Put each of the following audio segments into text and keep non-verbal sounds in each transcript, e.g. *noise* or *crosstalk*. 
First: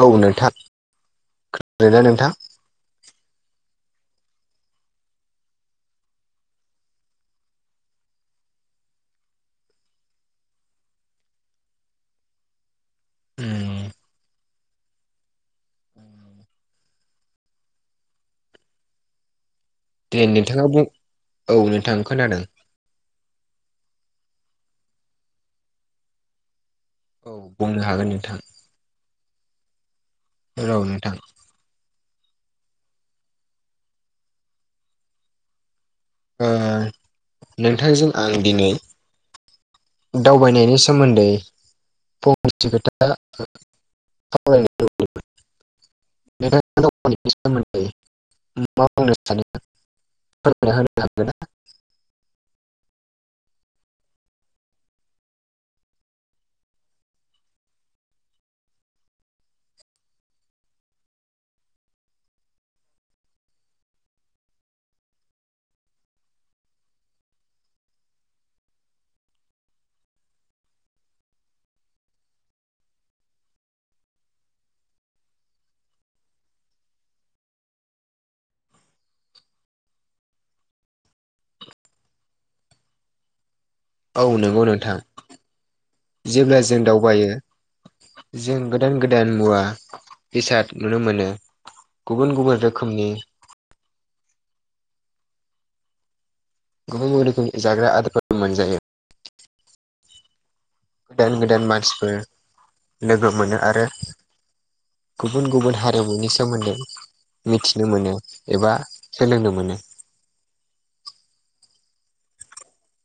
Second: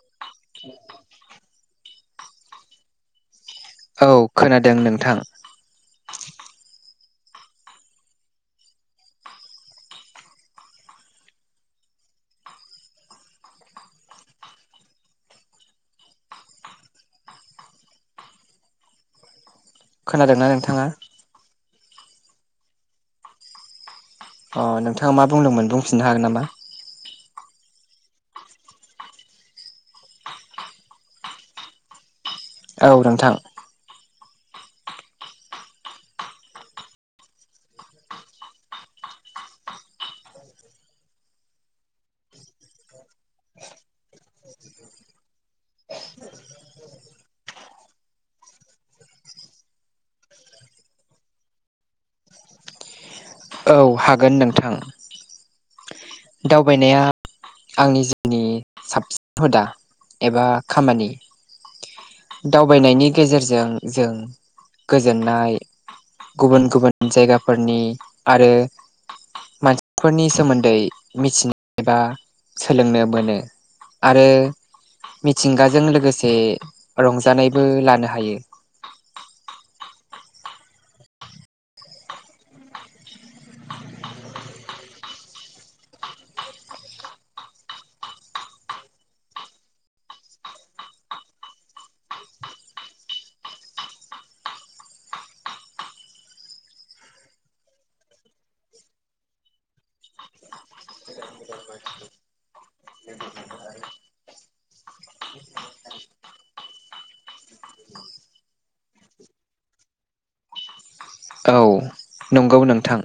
औ नोंथा खनदोना नोंथां। औ खोनादों नोंथां। उम देै नोंथाङा बुं औ नोंथां खोनादों। अ नोंथाङा मा बुंदोंमोन बुंफिननो हागोन नामा? औ बुंनो हागोन नोंथां। रौ नोंथां। औ नोंथां ओ नोंथांजों आं दिनै दावबायनायनि सोमोन्दै फंनैस खोथा *unintelligible* *unintelligible* औ हागोन नोंथां दावबायनाया आंनि जिउनि साबसिन हुदा एबा खामानि दावबायनायनि गेजेरजों जों गोजोननाय। गुबुन गुबुन जायगाफोरनि आरो मानसिफोरनि सोमोन्दै मिथिनो एबा सोलोंनो मोनो आरो मिथिंगाजों लोगोसे रंजानायबो लानो हायो। औ नंगौ नोंथां जेब्ला जों दावबायो। जों गोदान गोदान मुवा बेसाद नुनो मोनो। गुबुन गुबुन रोखोमनि गुबबुन गुबुन रोखोमनि जाग्रा आदारफोर मोनजायो। *inaudible* दान गोदान मानसिफोर लोगो मोनो आरो गुबुन गुबुन हारिमुनि सोमोन्दै। मिथिनो मोनो एबा सोलोंनो मोनो। औ नंगौ नोंथां।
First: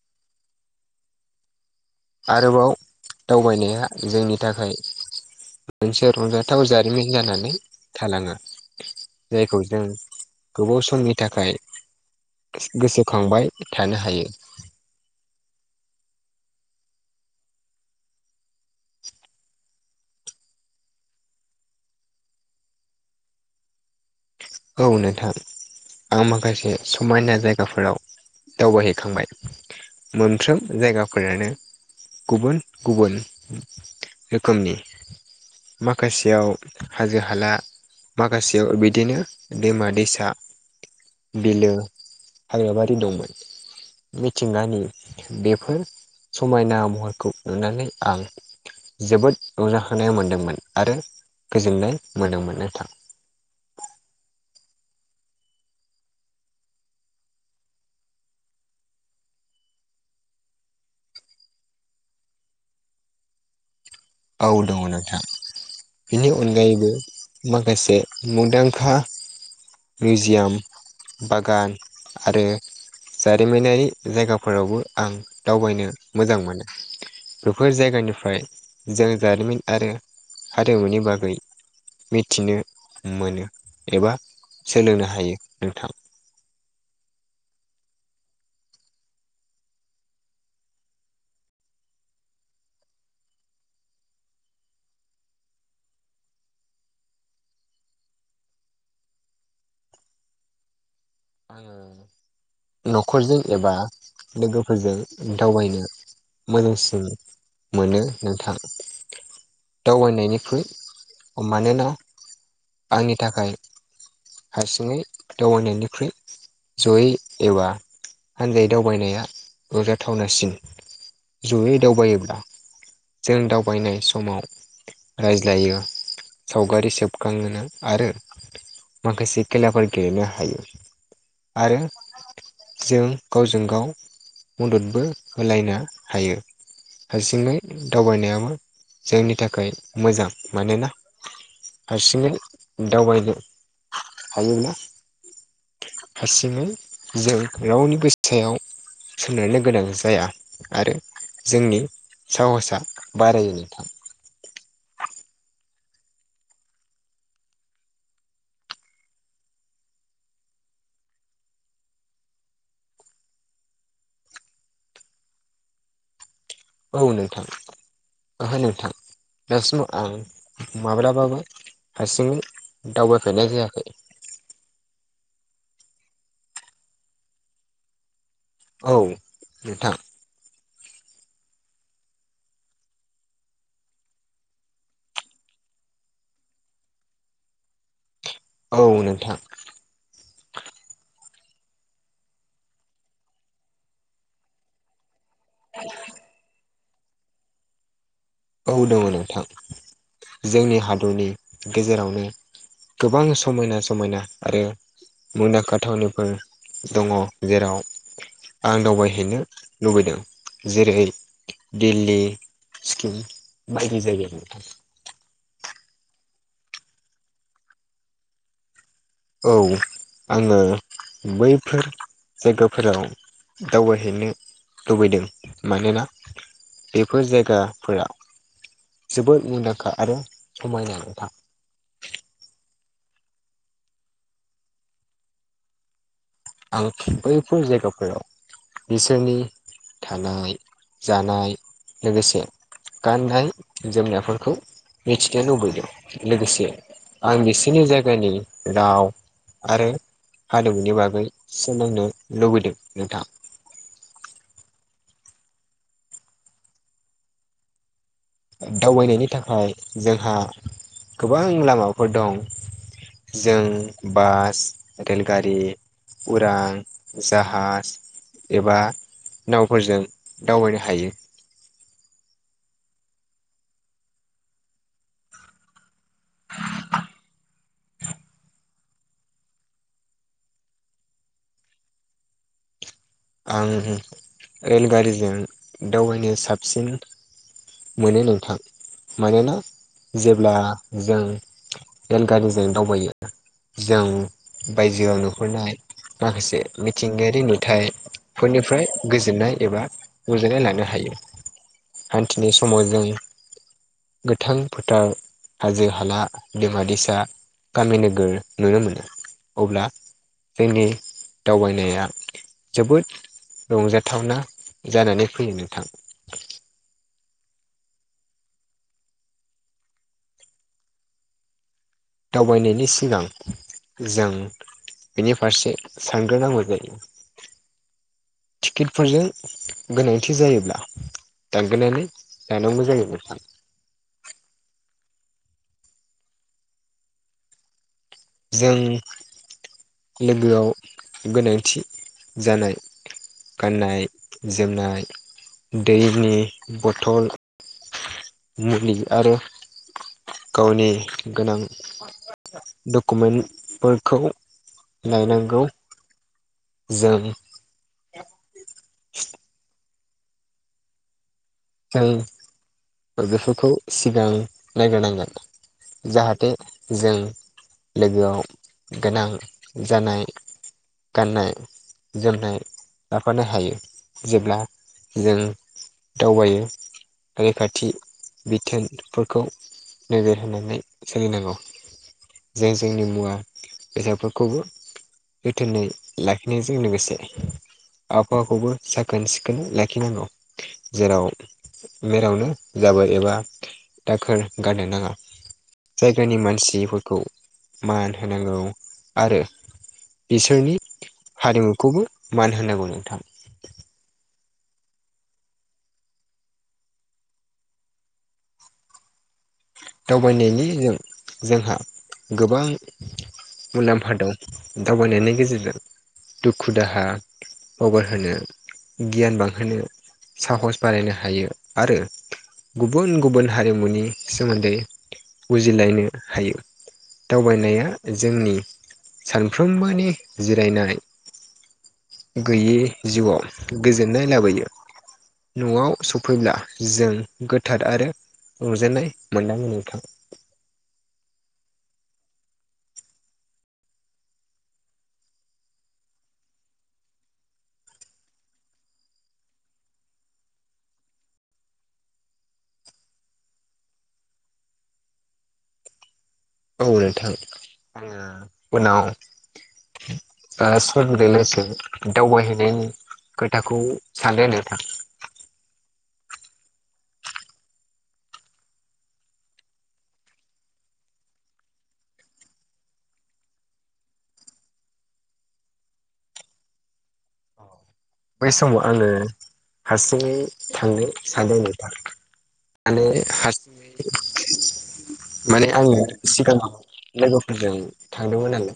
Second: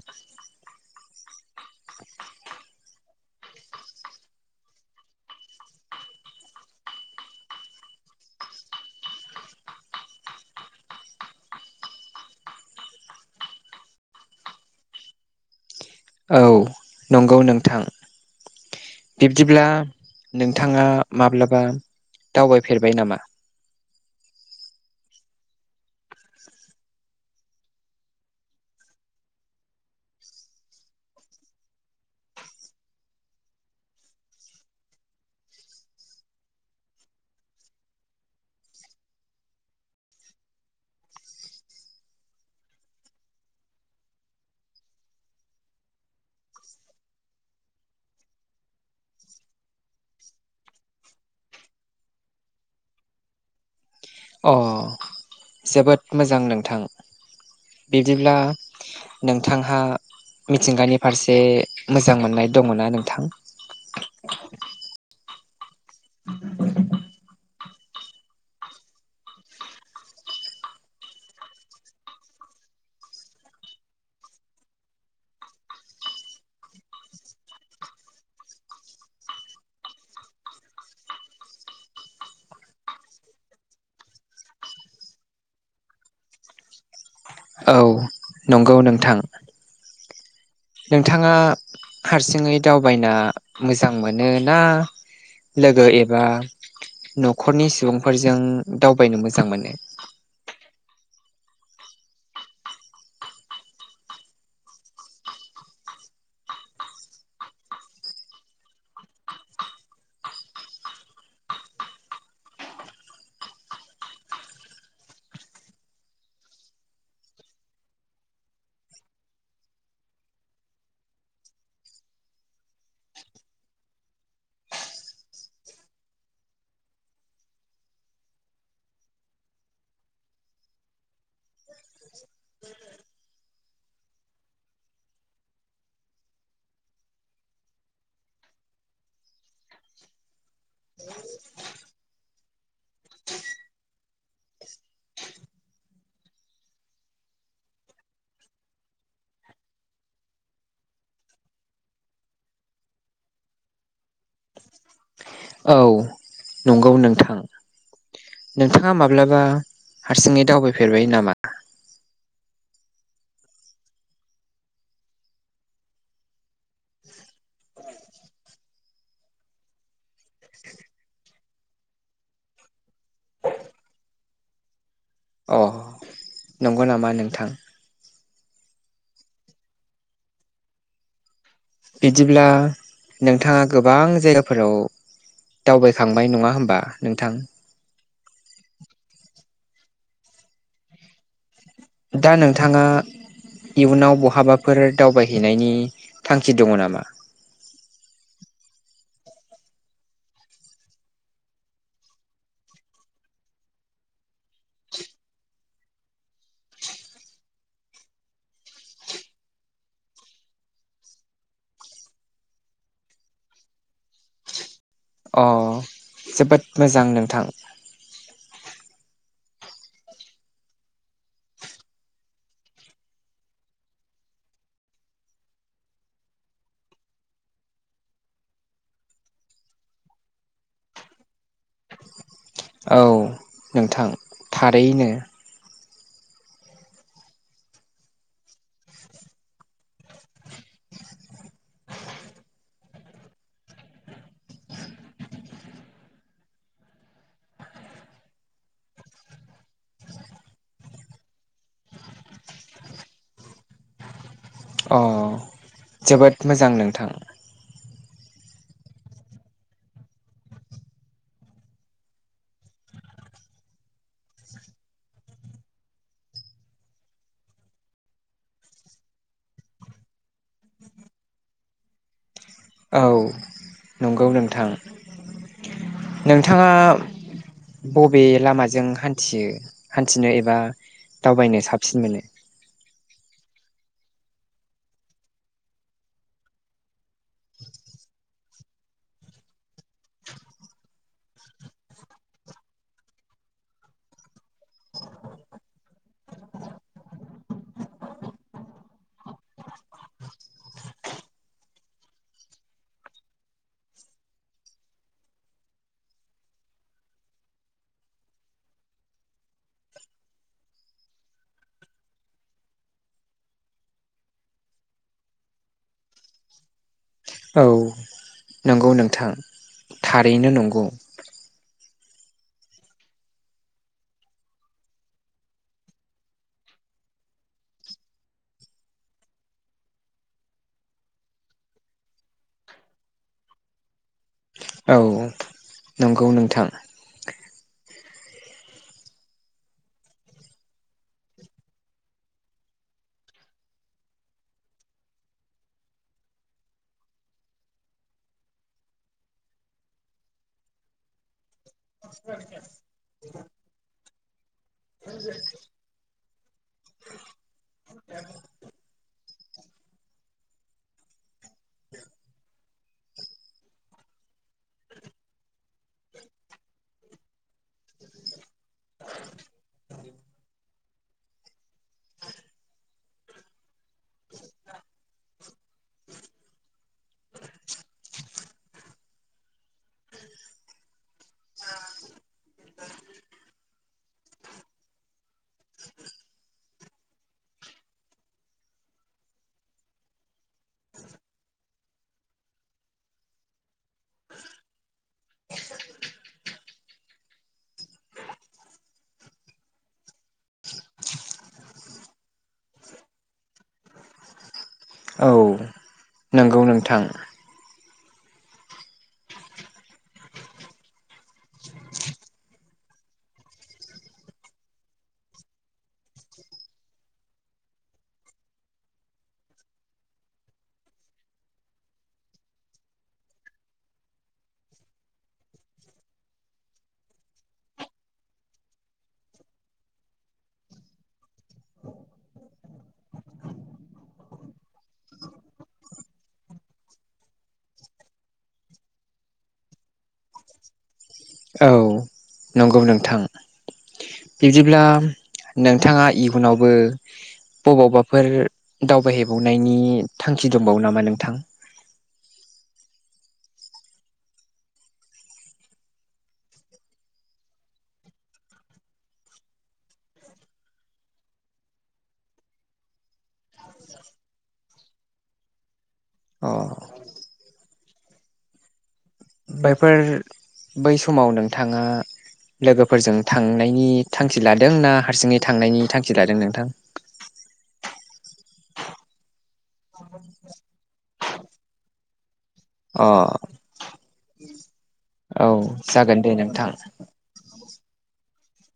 आरोबाव दावबायनाया जोंनि थाखाय मोनसे रंजाथाव जारिमिन जानानै थालाङो। जायखौ जों गोबाव समनि थाखाय गोसोखांबाय थानो हायो। औ। नंगौ नोंथां। बिब्दिब्ला नोंथाङा माब्लाबा दावबायफेरबाय नामा? औ नोंथां। आं माखासे समायना जायगाफोराव दावबायहैखांबाय। मोनफ्रोम जायगाफोरानो गुबुन गुबुन रोखोमनि। माखासेयाव हाजो हाला माखासेयाव बिदिनो दैमा दैसा बिलो हाग्राबारि दंमोन। मिथिंगानि बेफोर समायना महरखौ नुनानै आंफ जोबोद रंजाखोनाय मोन्दोंमोन आरो गोजोननाय मोनदोंमोन नथां। अ जोबोद मोजां नोंथां बिदिब्ला नोंथांहा मिथिंगानि फारसे मोजां मोननाय दङ ना नोंथां? औ दङ नोंथां बेनि अनगायैबो माखासे मुंदांखा मिउजियाम बागान आरो जारिमिनारि जायगाफोरावबो आं दावबायनो मोजां मोनो। बेफोर जायगानिफ्राय जों जारिमिन आरो हारिमुनि बागै मिथिनो मोनो एबा सोलोंनो हायो नोंथां। औ नंगौ नोंथां। नोंथाङा हारसिङै दावबायना मोजां मोनो ना लोगो एबा न'खरनि सुबुंफोरजों दावबायनो मोजां मोनो? आङो न'खरजों एबा लोगोफोरजों दावबायनो मोजांसिन मोनो नोंथां। दावबायनायनिफ्रुय मानोना आंनि थाखाय हारसिङै दावबायनायनिख्रुइ जयै एबा हान्जायै दावबायनाया गोजाथावनासिन। जयै दावबायोब्ला जों दावबायनाय समाव रायज्लायो सावगारि सेब खाङोना आरो माखासे खेलाफोर गेलेनो हायो। आरो जों गावजों गाव मददबो होलायनो हायो। हारसिङै दावबायनायाबो जोंनि थाखाय मोजां मानोना हारसिङै दावबायनो हायोब्ला हारसिङै जों रावनिबो सायाव सोनारनो गोनां जाया आरो जोंनि साहसआ बारायो नोंथां। औ नंगौ नोंथां। नोंथाङा माब्लाबा हारसिङै दावबायफेरबाय नामा? औ नोंथां ओहो नोंथां। दासिमाव आं माब्लाबाबो हारसिङै दावबायफेरनाय जायाखै। अ नंगौ नामा नोंथां? औ नोंथां। बिदिब्ला नोंथाङा गोबां जायगाफोराव दावबायखांबाय नङा होमबा नोंथां? औ नोंथां। दा नोंथाङा इयुनाव बहाबाफोर दावबाय हैनायनि थांखि दङ नामा? औ दङ नोंथां जोंनि हादरनि गेजेरावनो गोबां समायना समायना आरो मुंदांखा थावनिफोर दङ जेराव आं दावबायहैनो लुबैदों जेरै दिल्ली, सिक्किम बायदि जायगाव नोंथां। अ जोबोद मोजां नोंथां। औ आङो बैफोर जायगाफोराव दावबायहैनो लुबैदों मानोना बेफोर जायगाफोरा जोबोद मुंदांखा आरो समायना नोंथां। औ नोंथां थारैनो। आं बैफोर जायगाफोराव बिसोरनि थानाय जानाय लोगोसे गाननाय जोमनायफोरखौ मिथिनो लुबैदों लोगोसे आं बिसोरनि जायगानि राव आरो हारिमुनि बागै सोलोंनो लुबैदों नोंथां। अ जोबोद मोजां नोंथां। दावबायनायनि थाखाय जोंहा गोबां लामाफोर दं। जों बास रेलगारि उरां जाहाज एबा नावफोरजों दावबायनो हायो। औ नंगौ नोंथां नोंथाङा बबे लामाजों हान्थियो हान्थिनो एबा दावबायनो साबसिन मोनो। आं रेलगारिजों दावबायनो साबसिन मोनो नोंथां। मानोना जेब्ला जों रेलगारिजों दावबायो जों बायजोआव नुहुरनाय माखासे मिथिंगायारि नुथाय फोरनिफ्राय गोजोननाय एबा रुजोननाय लानो हायो। हान्थिनाय समाव जों गोथां फोथार हाजो हाला दैमा दैसा गामि नोगोर नुनो मोनो अब्ला जोंनि दावबायनाया जोबोद रंजाथावना जानानै फैयो नोंथां। औ नंगौ नोंथां थारैनो नंगौ। दावबायनायनि सिगां जों बेनि फारसे सानग्रो नांगौ जायो। टिकेटफोरजों गोनांथि जायोब्ला दांगोनानै जानांगौ जायो म सा औ नंगौ नोंथां। जों लोगोआव गोनांथि जानाय गाननाय जोमनाय दैनि बथल मुलि आरो गावनि गोनां डकुमेन्टफोरखौ लायनांगौ जों जों फोर बेफोरखौ सिगां नायगिरनांगोन। जाहाथे जों लोगोआव गोनां जानाय गाननाय जोमनाय लाफानो हायो। जेब्ला जों दावबायो रैखाथि बिथोनफोरखौ नोबोर होनानै सोलिनांगौ। जे जोंनि मुवा बेसादफोरखौबो जोथोनै लाखिनायजों लोगोसे आबहावाखौबो साखोन सिखोन लाखिनांगौ जेराव मेरावनो जाबोर एबा दाखोर गारनो नाङा। जायगानि मानसिफोरखौ मान होनांगौ आरो बिसोरनि हारिमुखौबो मान होनांगौ नोंथां। औ नंगौ नोंथां। दावबायनायनि जों- जोंहा गोबां मुलाम्फा दं। दावबायनायनि गेजेरजों दुखु दाहा अगर होनो गियान बांहोनो साहस बानायनो हायो आरो गुबुन गुबुन हारिमुनि सोमोन्दै बुजिलायनो हायो। दावबायनाया जोंनि सानफ्रोमबोनि जिरायनाय गैयै जिउआव गोजोननाय लाबोयो। न'आव सफैब्ला जों गोथार आरो रुजेननाय मोनदांगोन नोंथां। औ नंगौ नोंथां। बिब्दिब्ला नोंथाङा इयुनावबो बबावबाफोर दावबायहैबावनायनि थांखि दंबावो नामा नोंथां। औ नोंथां उनाव सललसै दावबायहैनायनि खोथाखौ सानदों नोंथां। अ बैफोर बै समाव नोंथाङा लोगोफोरजों थांनायनि थांखि लादों ना हारसिङै थांनायनि थांखि लादों नोंथां? बै समाव आङो हारसिङै थांनो सानदों नोंथां। माने अ हारसिङै औ माने आङो जागोन दे नोंथां सिगाङाव लोगोफोरजों थांदोंमोन आरो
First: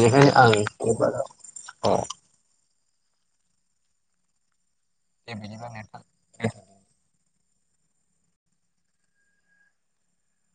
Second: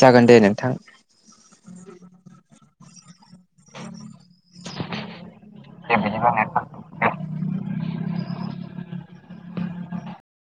जागोन दे आं नोंथां अ *inaudible* बे बिदिब्ला दे नोंथां। बिदिबा